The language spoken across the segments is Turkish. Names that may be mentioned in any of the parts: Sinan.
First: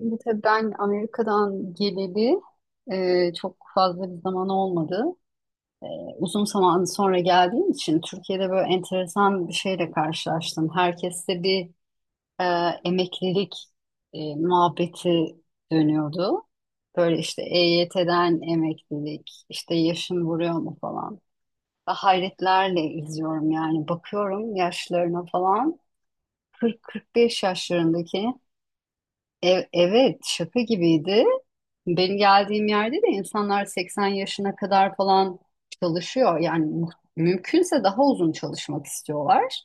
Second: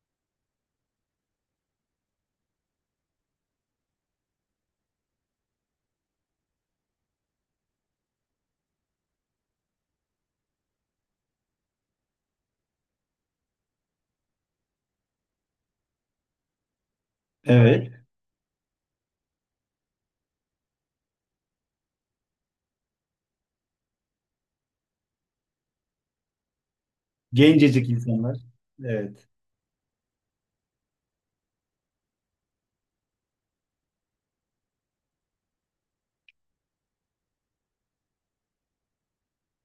Şimdi tabii ben Amerika'dan geleli çok fazla bir zaman olmadı. Uzun zaman sonra geldiğim için Türkiye'de böyle enteresan bir şeyle karşılaştım. Herkeste bir e, emeklilik muhabbeti dönüyordu. Böyle işte Evet. EYT'den emeklilik, işte yaşın vuruyor mu falan. Ve hayretlerle izliyorum yani bakıyorum yaşlarına falan. 40-45 Gencecik yaşlarındaki insanlar. Evet. Evet, şaka gibiydi. Benim geldiğim yerde de insanlar 80 yaşına kadar falan çalışıyor. Yani mümkünse daha uzun çalışmak istiyorlar.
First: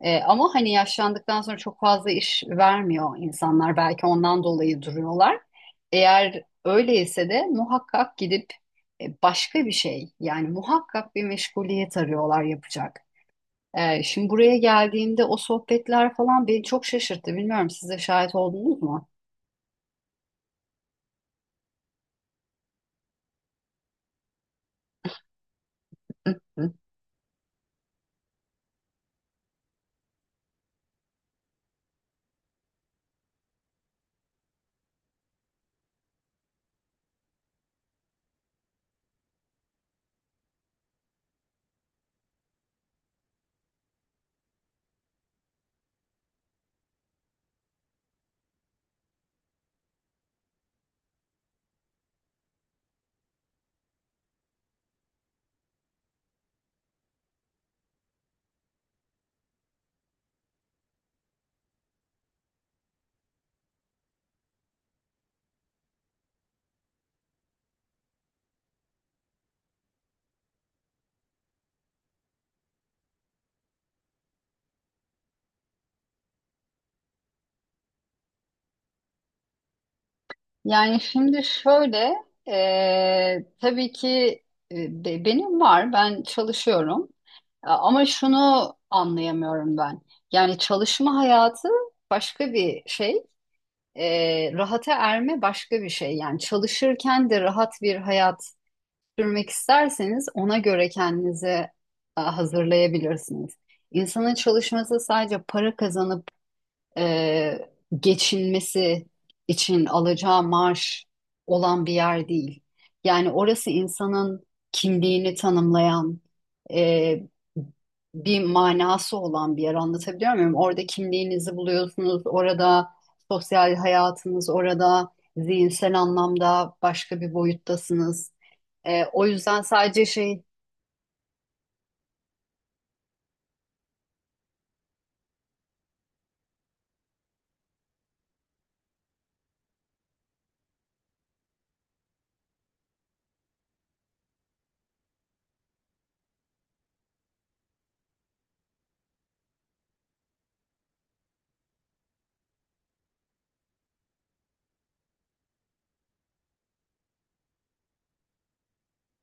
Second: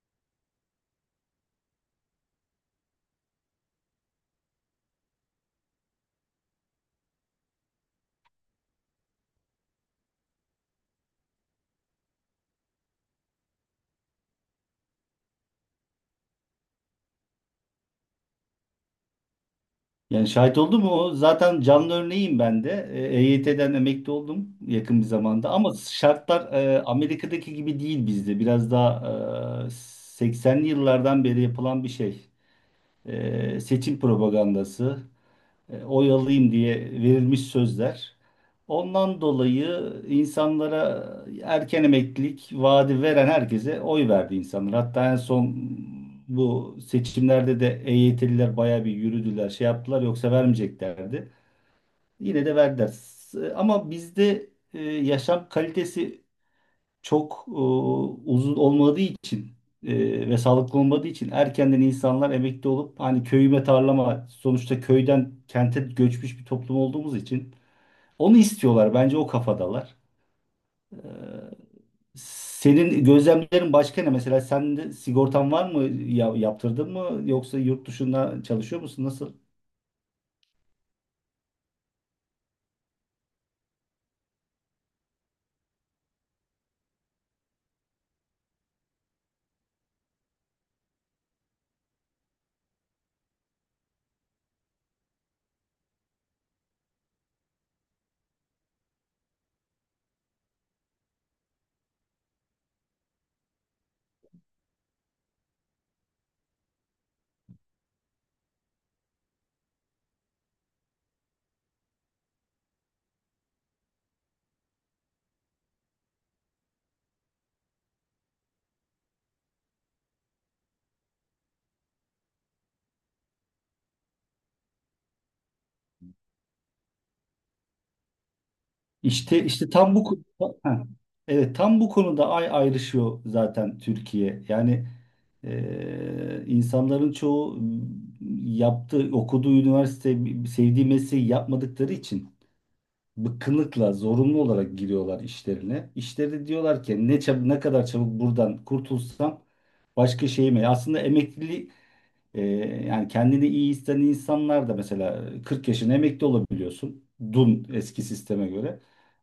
Ama hani yaşlandıktan sonra çok fazla iş vermiyor insanlar. Belki ondan dolayı duruyorlar. Eğer öyleyse de muhakkak gidip başka bir şey yani muhakkak bir meşguliyet arıyorlar yapacak. Şimdi buraya geldiğimde o sohbetler falan beni çok şaşırttı. Bilmiyorum siz de şahit oldunuz mu? Yani şahit oldum o? Zaten canlı örneğim ben de. EYT'den emekli oldum yakın bir zamanda. Ama şartlar Amerika'daki gibi değil bizde. Biraz daha 80'li yıllardan beri yapılan bir şey. Seçim propagandası. Oyalayayım diye verilmiş sözler. Ondan dolayı insanlara erken emeklilik vaadi veren herkese oy verdi insanlar. Hatta en son bu seçimlerde de EYT'liler bayağı bir yürüdüler, şey yaptılar yoksa vermeyeceklerdi. Yine de verdiler. Ama bizde yaşam kalitesi çok uzun olmadığı için e, ve sağlıklı olmadığı için erkenden insanlar emekli olup hani köyüme tarlama sonuçta köyden kente göçmüş bir toplum olduğumuz için onu istiyorlar. Bence o kafadalar. E, senin gözlemlerin başka ne? Mesela sen de sigortan var mı? Ya, yaptırdın mı? Yoksa yurt dışında çalışıyor musun? Nasıl? Yani şimdi şöyle, tabii ki benim var, ben çalışıyorum. Ama şunu anlayamıyorum ben. Yani çalışma hayatı başka bir şey, rahata erme başka bir şey. Yani çalışırken de rahat bir hayat sürmek isterseniz ona göre kendinizi hazırlayabilirsiniz. İnsanın çalışması sadece para kazanıp e, geçinmesi için alacağı maaş olan bir yer değil. Yani orası insanın kimliğini tanımlayan, e, bir manası olan bir yer, anlatabiliyor muyum? Orada kimliğinizi buluyorsunuz, orada sosyal hayatınız, orada zihinsel anlamda başka bir boyuttasınız. O İşte yüzden işte tam bu sadece şey, ko- ha, evet, tam bu konuda ayrışıyor zaten Türkiye. Yani insanların çoğu yaptığı okuduğu üniversite sevdiği mesleği yapmadıkları için bıkkınlıkla zorunlu olarak giriyorlar işlerine. İşleri diyorlar ki ne kadar çabuk buradan kurtulsam başka şeyime. Aslında emekli ee, yani kendini iyi hisseden insanlar da mesela 40 yaşına emekli olabiliyorsun. Dun eski sisteme göre.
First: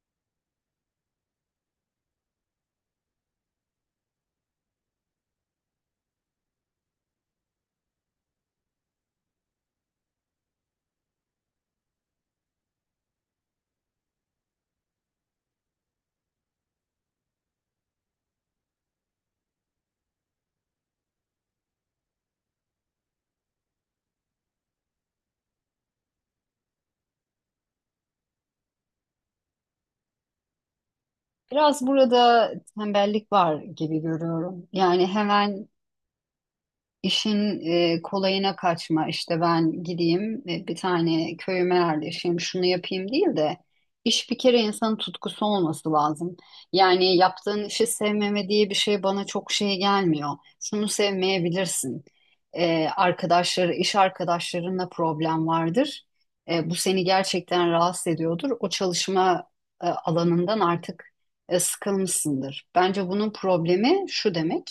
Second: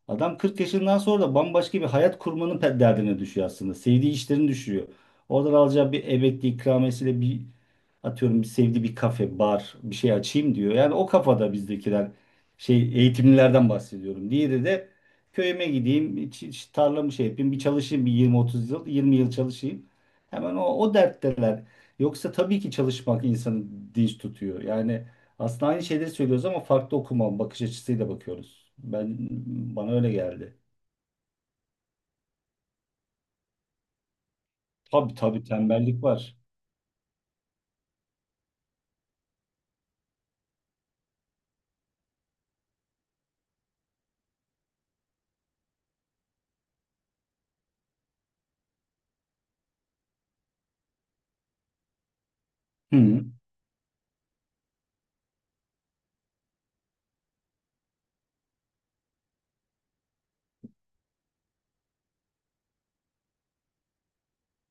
Adam 40 yaşından sonra da bambaşka bir hayat kurmanın derdine düşüyor aslında. Sevdiği işlerin düşüyor. Oradan alacağı bir emekli ikramiyesiyle bir atıyorum bir sevdiği bir kafe, bar bir şey açayım diyor. Yani o kafada bizdekiler şey eğitimlilerden bahsediyorum. Diğeri de köyüme gideyim, tarlamı şey yapayım, bir çalışayım bir 20-30 yıl, 20 yıl çalışayım. Hemen o dertteler. Yoksa tabii ki çalışmak insanı dinç tutuyor. Yani aslında aynı şeyleri söylüyoruz ama farklı okuma bakış açısıyla bakıyoruz. Ben bana öyle geldi. biraz burada tembellik var gibi görüyorum. Yani Tabii, hemen tembellik var. İşin kolayına kaçma, işte ben gideyim bir tane köyüme yerleşeyim şunu yapayım değil de, iş bir kere insanın tutkusu olması lazım. Yani yaptığın işi sevmeme diye bir şey bana çok şey gelmiyor. Şunu sevmeyebilirsin. Hı. Arkadaşları, iş arkadaşlarınla problem vardır. Bu seni gerçekten rahatsız ediyordur. O çalışma alanından artık sıkılmışsındır. Bence bunun problemi şu demek.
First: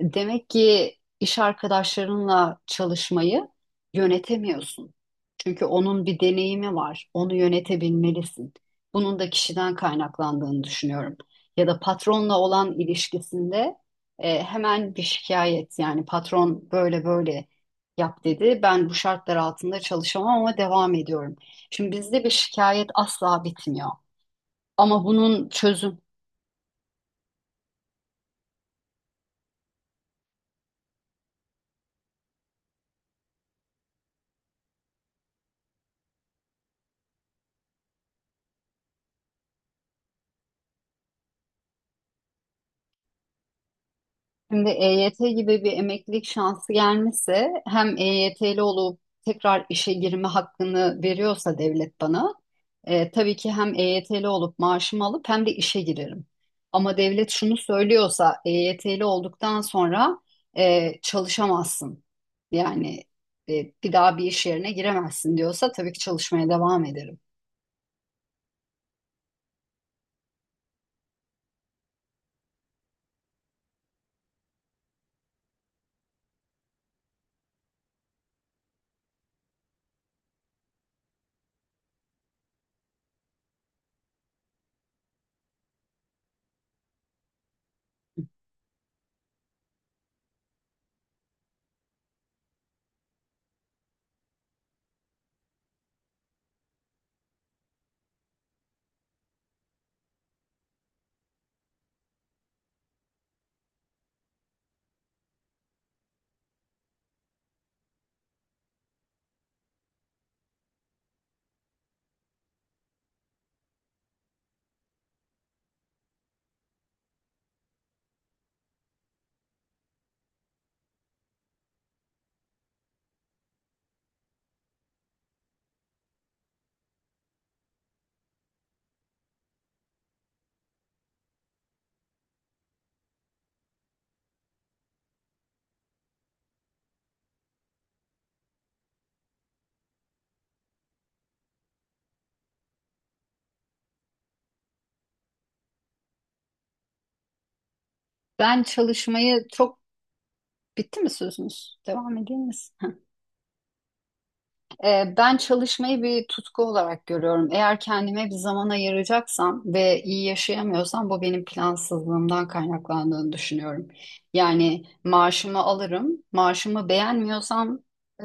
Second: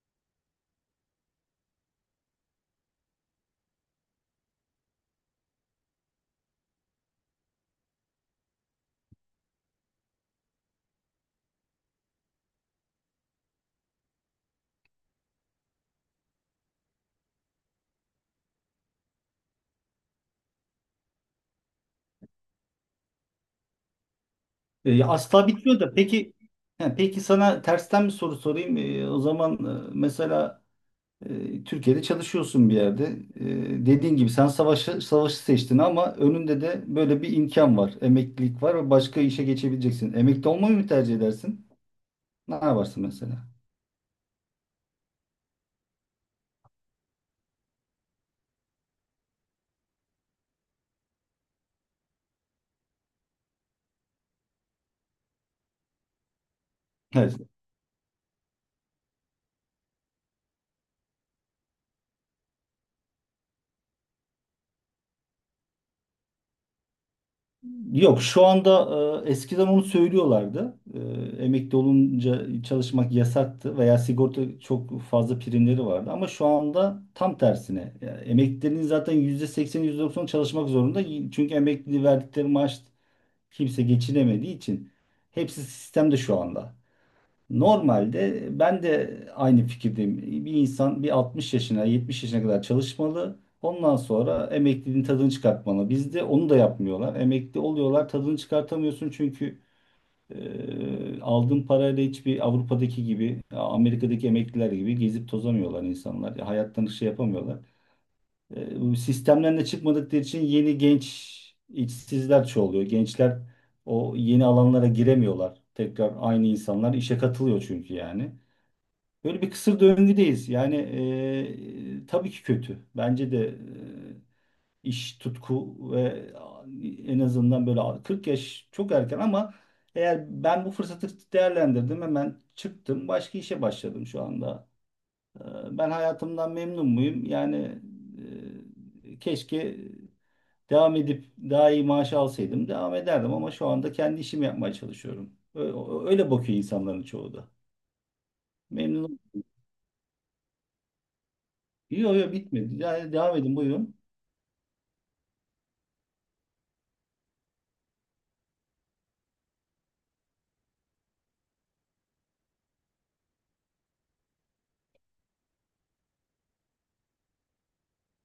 Demek ki iş arkadaşlarınla çalışmayı yönetemiyorsun. Çünkü onun bir deneyimi var. Onu yönetebilmelisin. Bunun da kişiden kaynaklandığını düşünüyorum. Ya da patronla olan ilişkisinde hemen bir şikayet, yani patron böyle böyle yap dedi. Ben bu şartlar altında çalışamam ama devam ediyorum. Şimdi bizde bir şikayet asla bitmiyor. Ama bunun Asla bitmiyor da çözüm peki he, peki sana tersten bir soru sorayım. O zaman mesela Türkiye'de çalışıyorsun bir yerde. Dediğin gibi sen savaşı seçtin ama önünde de böyle bir imkan var. Emeklilik var ve başka işe geçebileceksin. Emekli olmayı mı tercih edersin? Ne yaparsın mesela? şimdi EYT gibi bir emeklilik şansı gelmesi, hem EYT'li olup tekrar işe girme hakkını veriyorsa devlet bana, tabii ki hem EYT'li olup maaşımı alıp hem de işe girerim. Ama devlet Evet. şunu söylüyorsa EYT'li olduktan sonra çalışamazsın. Yani bir daha bir iş yerine giremezsin diyorsa tabii ki çalışmaya devam ederim. Yok şu anda eskiden onu söylüyorlardı. Emekli olunca çalışmak yasaktı veya sigorta çok fazla primleri vardı. Ama şu anda tam tersine. Yani emeklilerin zaten %80 %90 çalışmak zorunda. Çünkü emekli verdikleri maaş kimse geçinemediği için. Hepsi sistemde şu anda. Normalde ben de aynı fikirdeyim. Bir insan bir 60 yaşına, 70 yaşına kadar çalışmalı. Ondan sonra emekliliğin tadını çıkartmalı. Bizde onu da yapmıyorlar. Emekli oluyorlar, tadını çıkartamıyorsun çünkü aldığın parayla hiçbir Avrupa'daki gibi, Amerika'daki emekliler gibi gezip tozamıyorlar insanlar. Hayattan şey yapamıyorlar. Bu sistemden de çıkmadıkları için yeni genç işsizler çoğalıyor. Gençler o yeni alanlara giremiyorlar. Tekrar aynı insanlar işe katılıyor çünkü yani. Böyle bir kısır döngüdeyiz. Yani tabii ki kötü. Bence de iş tutku ve en azından böyle 40 yaş çok erken ama eğer ben bu fırsatı değerlendirdim hemen çıktım başka işe başladım şu anda. E, ben hayatımdan memnun muyum? Yani keşke devam edip daha iyi maaş alsaydım devam ederdim ama şu anda kendi işimi yapmaya çalışıyorum. Öyle bakıyor insanların çoğu da. Ben Memnun. çalışmayı çok, bitti mi sözünüz? Yok Devam yok, edeyim mi? bitmedi. Ya, devam edin buyurun. Ben çalışmayı bir tutku olarak görüyorum. Eğer kendime bir zaman ayıracaksam ve iyi yaşayamıyorsam bu benim plansızlığımdan kaynaklandığını düşünüyorum. Yani maaşımı alırım, maaşımı beğenmiyorsam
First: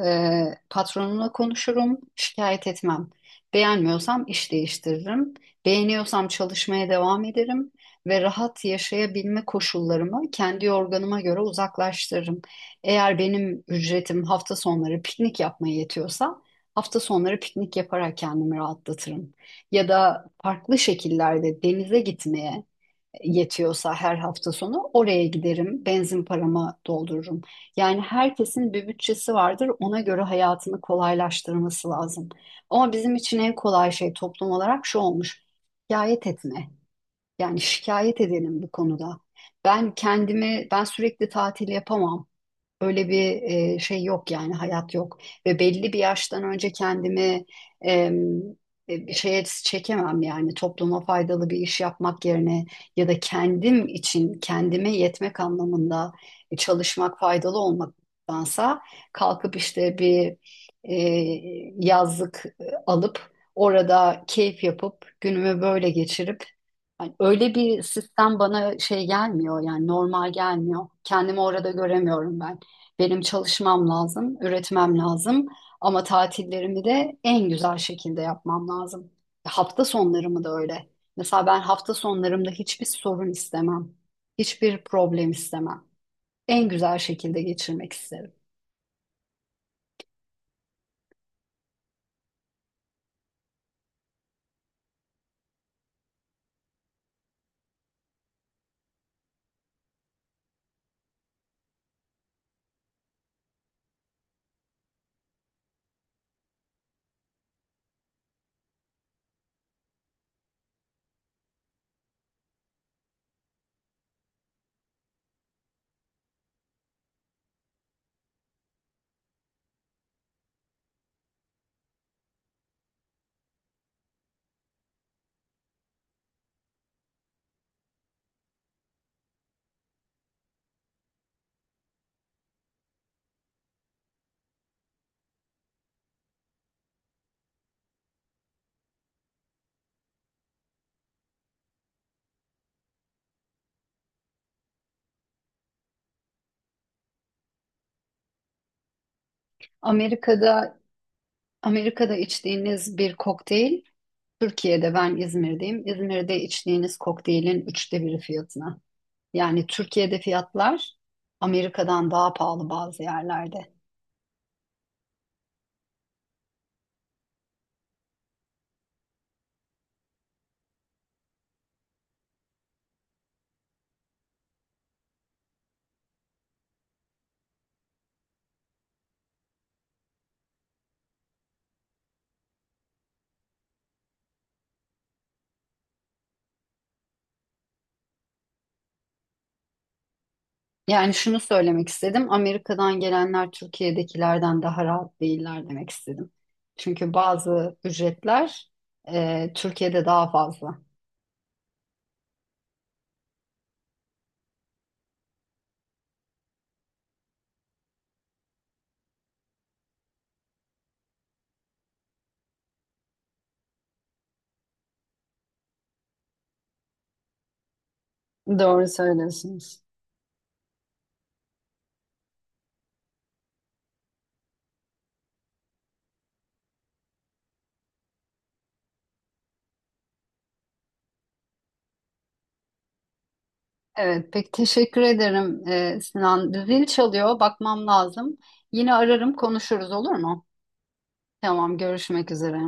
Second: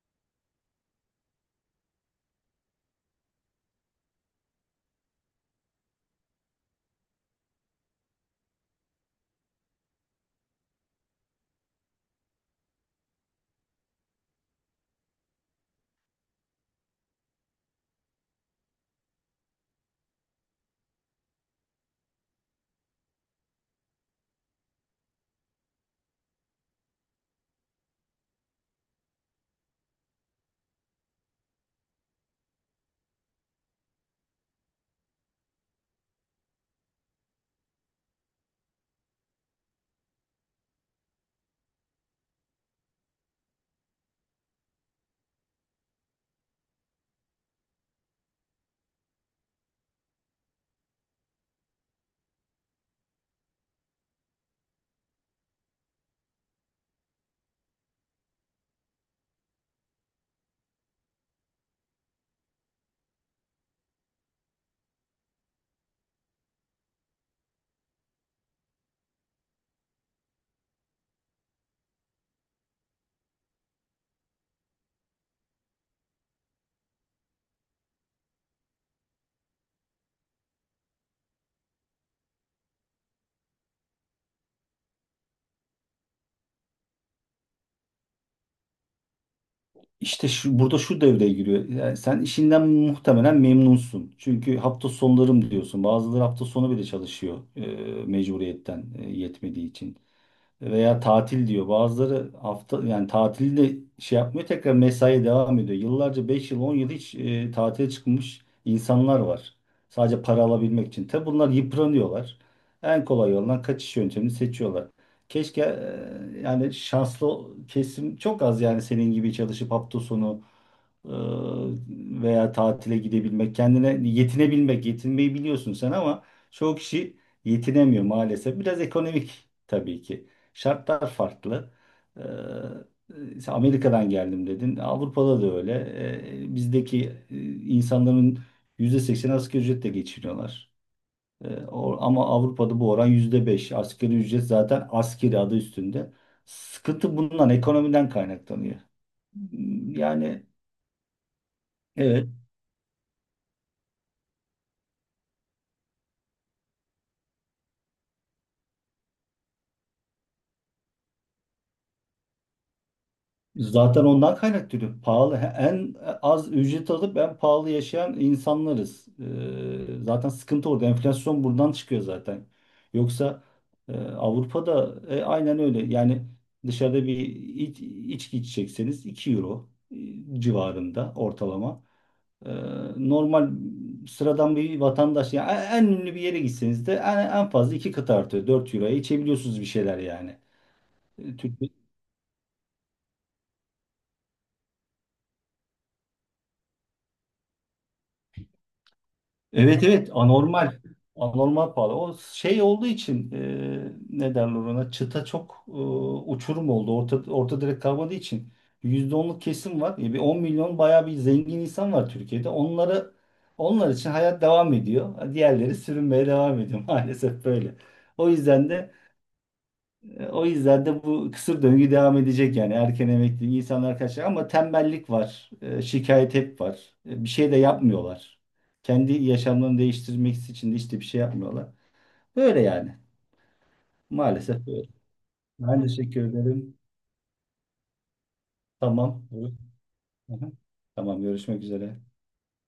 e, patronumla konuşurum, şikayet etmem. Beğenmiyorsam iş değiştiririm, beğeniyorsam çalışmaya devam ederim ve rahat yaşayabilme koşullarımı kendi organıma göre uzaklaştırırım. Eğer benim ücretim hafta sonları piknik yapmaya yetiyorsa, hafta sonları piknik yaparak kendimi rahatlatırım. Ya da farklı şekillerde denize gitmeye yetiyorsa her hafta sonu oraya giderim, benzin paramı doldururum. Yani herkesin bir bütçesi vardır, ona göre hayatını kolaylaştırması lazım. Ama bizim için en kolay şey toplum olarak şu olmuş, şikayet etme. Yani şikayet edelim bu konuda. Ben kendimi, ben sürekli tatil yapamam. Öyle bir şey yok, yani hayat yok, ve belli bir yaştan önce kendimi em, bir şeye çekemem, yani topluma faydalı bir iş yapmak yerine, ya da kendim için kendime yetmek anlamında çalışmak faydalı olmaktansa kalkıp işte bir e, yazlık alıp orada keyif yapıp günümü böyle geçirip, hani öyle bir sistem bana şey gelmiyor, yani normal gelmiyor, kendimi orada göremiyorum ben. Benim çalışmam lazım, üretmem lazım, ama tatillerimi de en güzel şekilde yapmam lazım. Hafta sonlarımı da öyle. Mesela ben hafta sonlarımda hiçbir sorun istemem. Hiçbir problem istemem. En güzel şekilde geçirmek isterim. İşte şu, burada şu devreye giriyor. Yani sen işinden muhtemelen memnunsun. Çünkü hafta sonlarım diyorsun. Bazıları hafta sonu bile çalışıyor mecburiyetten yetmediği için. Veya tatil diyor. Bazıları hafta yani tatili de şey yapmıyor, tekrar mesaiye devam ediyor. Yıllarca 5 yıl 10 yıl hiç tatile çıkmış insanlar var. Sadece para alabilmek için. Tabi bunlar yıpranıyorlar. En kolay yoldan kaçış yöntemini seçiyorlar. Keşke yani şanslı kesim çok az yani senin gibi çalışıp hafta sonu e, veya tatile gidebilmek, kendine yetinebilmek, yetinmeyi biliyorsun sen ama çoğu kişi yetinemiyor maalesef. Biraz ekonomik tabii ki. Şartlar farklı. Sen Amerika'dan geldim dedin. Avrupa'da da öyle. Bizdeki insanların %80 asgari ücretle geçiniyorlar. Ama Avrupa'da bu oran %5. Asgari ücret zaten askeri adı üstünde. Sıkıntı bundan, ekonomiden kaynaklanıyor. Hmm, yani Amerika'da Amerika'da evet. içtiğiniz bir kokteyl, Türkiye'de, ben İzmir'deyim, İzmir'de içtiğiniz kokteylin üçte biri fiyatına. Yani Türkiye'de fiyatlar Amerika'dan daha pahalı bazı yerlerde. Zaten ondan kaynaklanıyor. Pahalı en az ücret alıp en pahalı yaşayan insanlarız. Zaten sıkıntı orada. Enflasyon buradan çıkıyor zaten. Yoksa Avrupa'da aynen öyle. Yani dışarıda içki içecekseniz 2 euro civarında ortalama. Ee, normal sıradan bir vatandaş yani en ünlü bir yere gitseniz de en fazla iki kat artıyor. 4 euroya içebiliyorsunuz bir şeyler yani. Yani şunu söylemek istedim. Amerika'dan gelenler Türkiye'dekilerden daha rahat değiller demek istedim. Çünkü bazı ücretler Evet Türkiye'de evet, daha anormal. fazla. Anormal pahalı. O şey olduğu için ne derler ona çıta çok uçurum oldu. Orta direkt kalmadığı için yüzde onluk kesim var. Bir 10 milyon bayağı bir zengin insan var Türkiye'de. Onları onlar için hayat devam ediyor. Diğerleri sürünmeye devam ediyor. Maalesef böyle. O yüzden Doğru de söylüyorsunuz. O yüzden de bu kısır döngü devam edecek yani erken emekli insanlar kaçacak ama tembellik var, şikayet hep var. E, bir şey de yapmıyorlar. Kendi yaşamlarını değiştirmek için de işte bir şey yapmıyorlar. Böyle yani. Evet, pek Maalesef böyle. teşekkür ederim Ben teşekkür Sinan. ederim. Zil çalıyor, bakmam lazım. Yine Tamam. ararım, konuşuruz, olur Hı mu? hı. Tamam, görüşmek Tamam, üzere. görüşmek üzere.